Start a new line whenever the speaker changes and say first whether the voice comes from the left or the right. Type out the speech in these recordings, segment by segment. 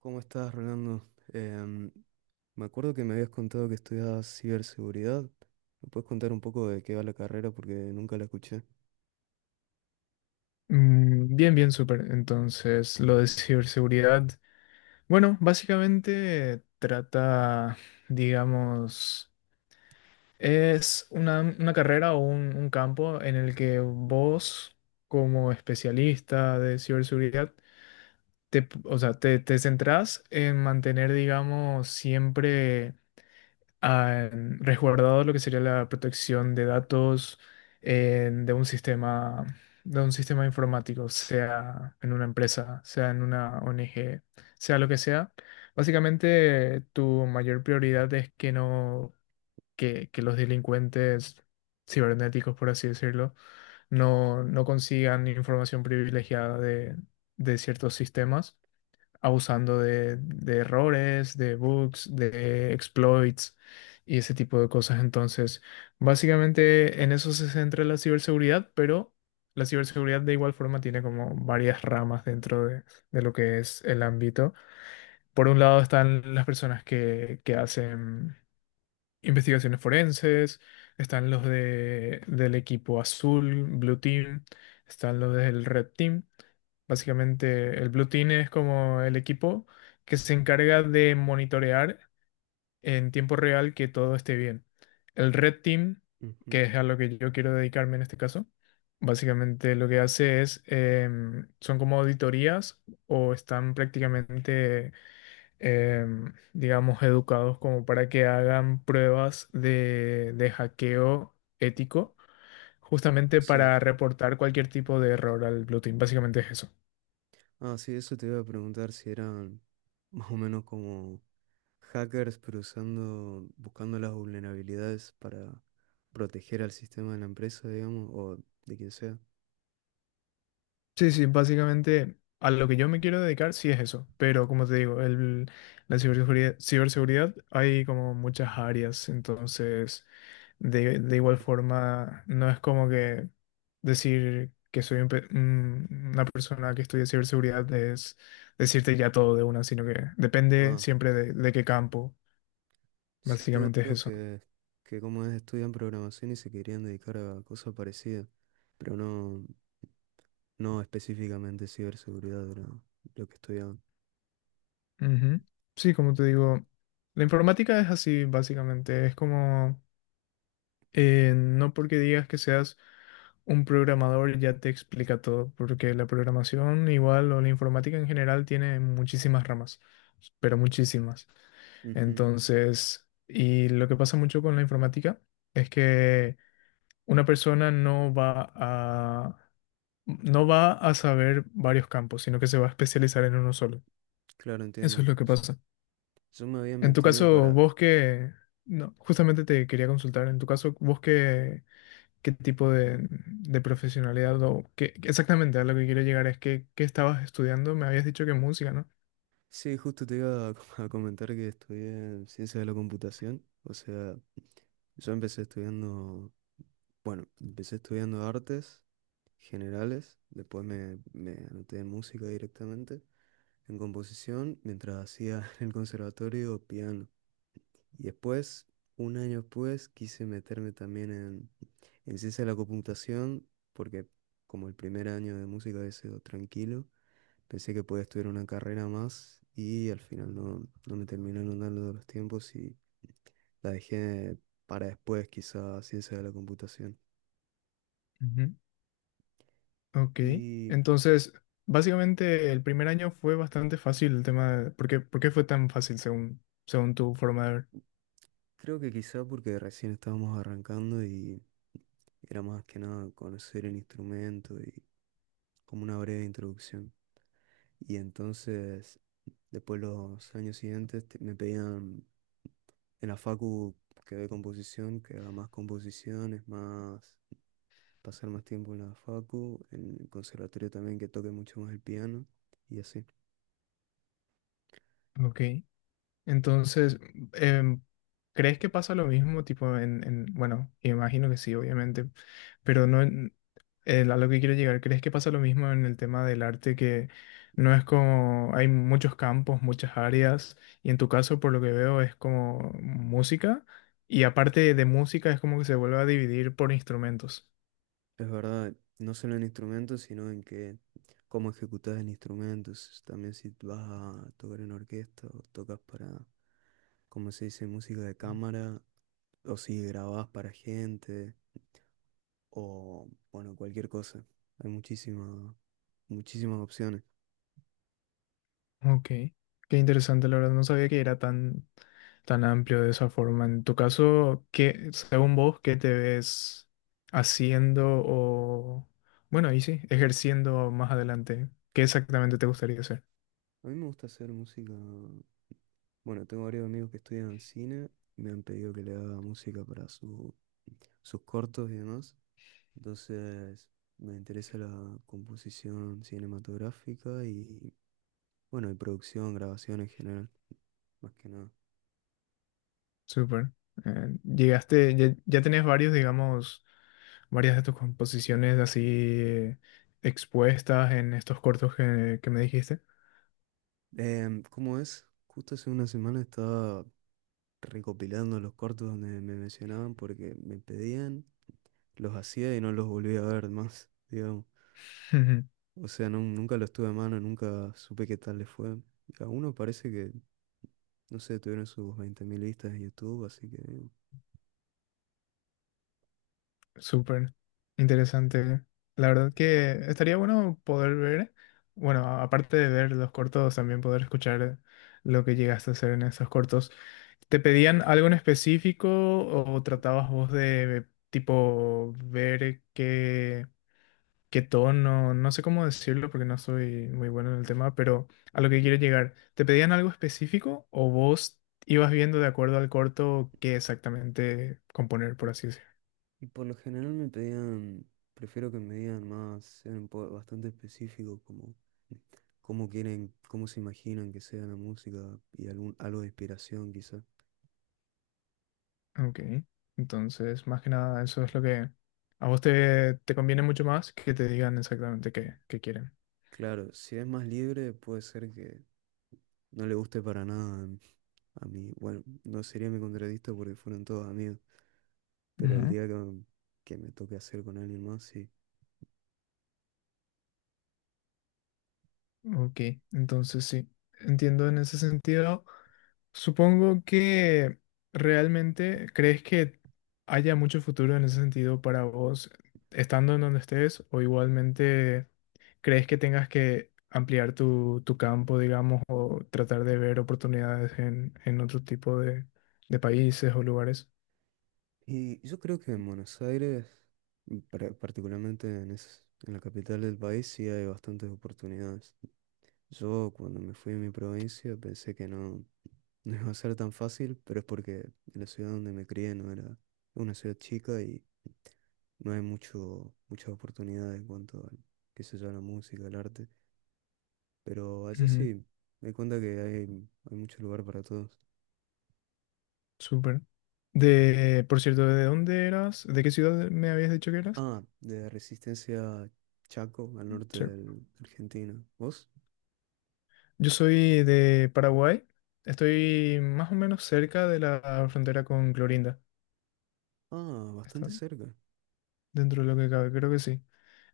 right: ¿Cómo estás, Rolando? Em, Me acuerdo que me habías contado que estudiabas ciberseguridad. ¿Me puedes contar un poco de qué va la carrera? Porque nunca la escuché.
left: Mm, bien, bien, súper. Entonces, lo de ciberseguridad, bueno, básicamente trata, digamos, es una carrera o un campo en el que vos, como especialista de ciberseguridad, te, o sea, te centrás en mantener, digamos, siempre han resguardado lo que sería la protección de datos en- de un sistema, de un sistema informático, sea en una empresa, sea en una ONG, sea lo que sea. Básicamente, tu mayor prioridad es que no, que los delincuentes cibernéticos, por así decirlo, no consigan información privilegiada de ciertos sistemas abusando de errores, de bugs, de exploits y ese tipo de cosas. Entonces, básicamente en eso se centra la ciberseguridad, pero la ciberseguridad de igual forma tiene como varias ramas dentro de lo que es el ámbito. Por un lado están las personas que hacen investigaciones forenses, están del equipo azul, Blue Team, están los del Red Team. Básicamente, el Blue Team es como el equipo que se encarga de monitorear en tiempo real que todo esté bien. El Red Team,
right: Ujú.
left: que es a lo que yo quiero dedicarme en este caso, básicamente lo que hace es, son como auditorías o están prácticamente digamos, educados como para que hagan pruebas de hackeo ético, justamente
right: Sí.
left: para reportar cualquier tipo de error al Blue Team. Básicamente es eso.
right: Ah, sí, eso te iba a preguntar si eran más o menos como hackers, pero usando, buscando las vulnerabilidades para proteger al sistema de la empresa, digamos, o de quien sea.
left: Sí, sí, básicamente a lo que yo me quiero dedicar sí es eso, pero como te digo, la ciberseguridad, ciberseguridad hay como muchas áreas, entonces de igual forma no es como que decir que soy una persona que estudia ciberseguridad es decirte ya todo de una, sino que depende
right: Ah,
left: siempre de qué campo,
right: sí, tengo
left: básicamente es
right: amigos
left: eso.
right: que como es, estudian programación y se querían dedicar a cosas parecidas, pero no. No específicamente ciberseguridad era lo que estudiaba.
left: Ujú. Sí, como te digo, la informática es así, básicamente, es como... no porque digas que seas un programador ya te explica todo, porque la programación igual o la informática en general tiene muchísimas ramas, pero muchísimas.
right: Ujú.
left: Entonces, y lo que pasa mucho con la informática es que una persona no va a saber varios campos, sino que se va a especializar en uno solo.
right: Claro,
left: Eso
right: entiendo.
left: es lo que
right: S-
left: pasa.
right: yo me había
left: En tu
right: metido
left: caso,
right: para...
left: vos que, no, justamente te quería consultar, en tu caso, vos que qué tipo de profesionalidad o qué, exactamente a lo que quiero llegar es que, ¿qué estabas estudiando? Me habías dicho que música, ¿no?
right: Sí, justo te iba a com- a comentar que estudié ciencias de la computación. O sea, yo empecé estudiando, bueno, empecé estudiando artes generales, después me anoté en música directamente, en composición, mientras hacía en el conservatorio piano. Y después, un año después, quise meterme también en ciencia de la computación, porque como el primer año de música había sido tranquilo, pensé que podía estudiar una carrera más y al final no, no me terminaron dando los tiempos y la dejé para después, quizá ciencia de la computación.
left: Ujú. Ok,
right: Y
left: entonces, básicamente el primer año fue bastante fácil el tema de... por qué fue tan fácil según tu forma de ver?
right: creo que quizá porque recién estábamos arrancando y era más que nada conocer el instrumento y como una breve introducción. Y entonces, después los años siguientes te- me pedían en la facu que de composición, que haga más composiciones, más pasar más tiempo en la facu, en el conservatorio también que toque mucho más el piano y así.
left: Ok, entonces, em, ¿crees que pasa lo mismo tipo en... Bueno, imagino que sí, obviamente, pero no, a lo que quiero llegar, ¿crees que pasa lo mismo en el tema del arte que no es como hay muchos campos, muchas áreas y en tu caso por lo que veo es como música y aparte de música es como que se vuelve a dividir por instrumentos?
right: Es verdad, no solo en instrumentos, sino en que cómo ejecutas el instrumento, s- también si vas a tocar en orquesta o tocas para, como se dice, música de cámara, o si grabás para gente, o, bueno, cualquier cosa. Hay muchísimas, muchísimas opciones.
left: Ok, qué interesante, la verdad, no sabía que era tan amplio de esa forma. En tu caso, ¿qué, según vos, qué te ves haciendo o, bueno, y sí, ejerciendo más adelante? ¿Qué exactamente te gustaría hacer?
right: A mí me gusta hacer música. Bueno, tengo varios amigos que estudian cine, me han pedido que le haga música para su, sus cortos y demás. Entonces, me interesa la composición cinematográfica y, bueno, y producción, grabación en general, más que nada.
left: Súper. Llegaste, ya tenés varios, digamos, varias de tus composiciones así expuestas en estos cortos que me dijiste.
right: ¿Cómo es? Justo hace una semana estaba recopilando los cortos donde me mencionaban porque me pedían. Los hacía y no los volví a ver más, digamos.
left: Ujú.
right: O sea, nun- nunca los tuve a mano, nunca supe qué tal les fue. A uno parece que, no sé, tuvieron sus 20.000 vistas en YouTube, así que...
left: Súper interesante. La verdad que estaría bueno poder ver, bueno, aparte de ver los cortos, también poder escuchar lo que llegaste a hacer en esos cortos. ¿Te pedían algo en específico o tratabas vos de tipo ver qué? Qué tono, no sé cómo decirlo porque no soy muy bueno en el tema, pero a lo que quiero llegar, ¿te pedían algo específico o vos ibas viendo de acuerdo al corto qué exactamente componer, por así decirlo?
right: Y por lo general me pedían, prefiero que me digan más, sean un po- bastante específicos, como cómo quieren, cómo se imaginan que sea la música y algún, algo de inspiración quizá.
left: Ok, entonces más que nada eso es lo que a vos te conviene mucho más que te digan exactamente qué, qué quieren.
right: Claro, si es más libre puede ser que no le guste para nada a mí, bueno, no sería mi contradicto porque fueron todos amigos, pero el día que me toque hacer con alguien más, sí.
left: Ok, entonces sí, entiendo en ese sentido. Supongo que realmente crees que haya mucho futuro en ese sentido para vos, estando en donde estés, o igualmente crees que tengas que ampliar tu campo, digamos, o tratar de ver oportunidades en otro tipo de países o lugares.
right: Y yo creo que en Buenos Aires, mm, par- particularmente en, es- en la capital del país, sí hay bastantes oportunidades. Yo cuando me fui a mi provincia pensé que no, no iba a ser tan fácil, pero es porque la ciudad donde me crié no era una ciudad chica y no hay mucho, muchas oportunidades en cuanto a, qué sé yo, a la música, al arte. Pero allá
left: Ujú.
right: sí, me di cuenta que hay mucho lugar para todos.
left: Súper. De, por cierto, ¿de dónde eras? ¿De qué ciudad me habías dicho que eras?
right: Ah, de Resistencia, Chaco, al norte
left: Sí.
right: del- de Argentina. ¿Vos?
left: Yo soy de Paraguay. Estoy más o menos cerca de la frontera con Clorinda.
right: Ah,
left: Está-
right: bastante cerca.
left: Dentro de lo que cabe, creo que sí.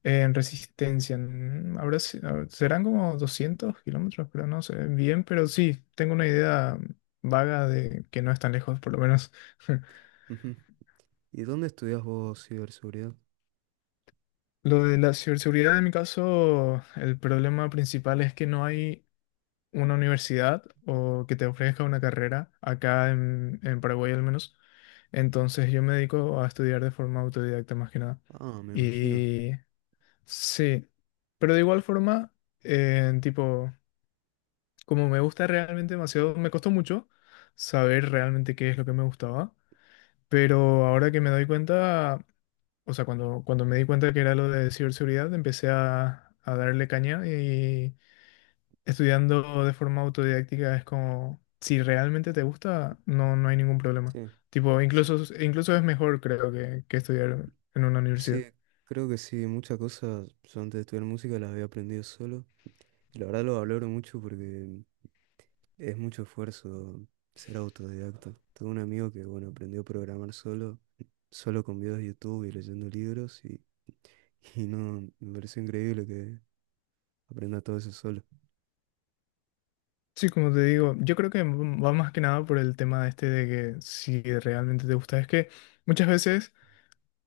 left: En Resistencia, mm, habrá si- a- serán como 200 kilómetros, pero no sé bien, pero sí, tengo una idea vaga de que no es tan lejos, por lo menos.
right: Ujú. ¿Y dónde estudias vos ciberseguridad?
left: Lo de la ciberseguridad, en mi caso, el problema principal es que no hay una universidad o que te ofrezca una carrera, acá en Paraguay al menos. Entonces yo me dedico a estudiar de forma autodidacta más que nada.
right: Ah, me imagino.
left: Sí, pero de igual forma, tipo, como me gusta realmente demasiado, me costó mucho saber realmente qué es lo que me gustaba, pero ahora que me doy cuenta, o sea, cuando me di cuenta que era lo de ciberseguridad, empecé a darle caña y estudiando de forma autodidáctica es como, si realmente te gusta, no hay ningún problema.
right: Sí,
left: Tipo,
right: sí,
left: incluso es mejor, creo, que estudiar en una
right: sí,
left: universidad.
right: creo que sí, muchas cosas yo antes de estudiar música las había aprendido solo. Y la verdad lo valoro mucho porque es mucho esfuerzo ser autodidacta. Tengo un amigo que, bueno, aprendió a programar solo, solo con videos de YouTube y leyendo libros y no, me parece increíble que aprenda todo eso solo.
left: Sí, como te digo, yo creo que va más que nada por el tema este de que si realmente te gusta. Es que muchas veces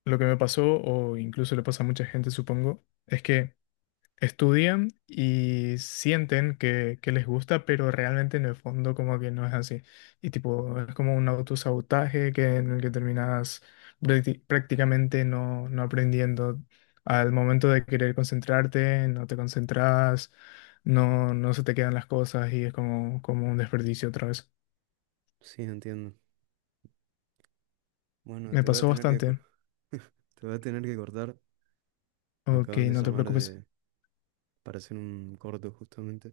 left: lo que me pasó, o incluso le pasa a mucha gente, supongo, es que estudian y sienten que les gusta, pero realmente en el fondo como que no es así. Y tipo, es como un autosabotaje en el que terminas prácticamente no aprendiendo. Al momento de querer concentrarte, no te concentras, no se te quedan las cosas y es como, como un desperdicio otra vez.
right: Sí, entiendo. Bueno,
left: Me
right: te voy a
left: pasó
right: tener que, co-
left: bastante.
right: te voy a tener que cortar. Me
left: Ok,
right: acaban de
left: no te
right: llamar
left: preocupes.
right: de, para hacer un corto justamente.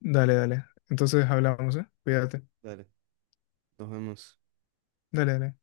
left: Dale, dale. Entonces hablamos, ¿eh? Cuídate.
right: Dale, nos vemos.
left: Dale, dale.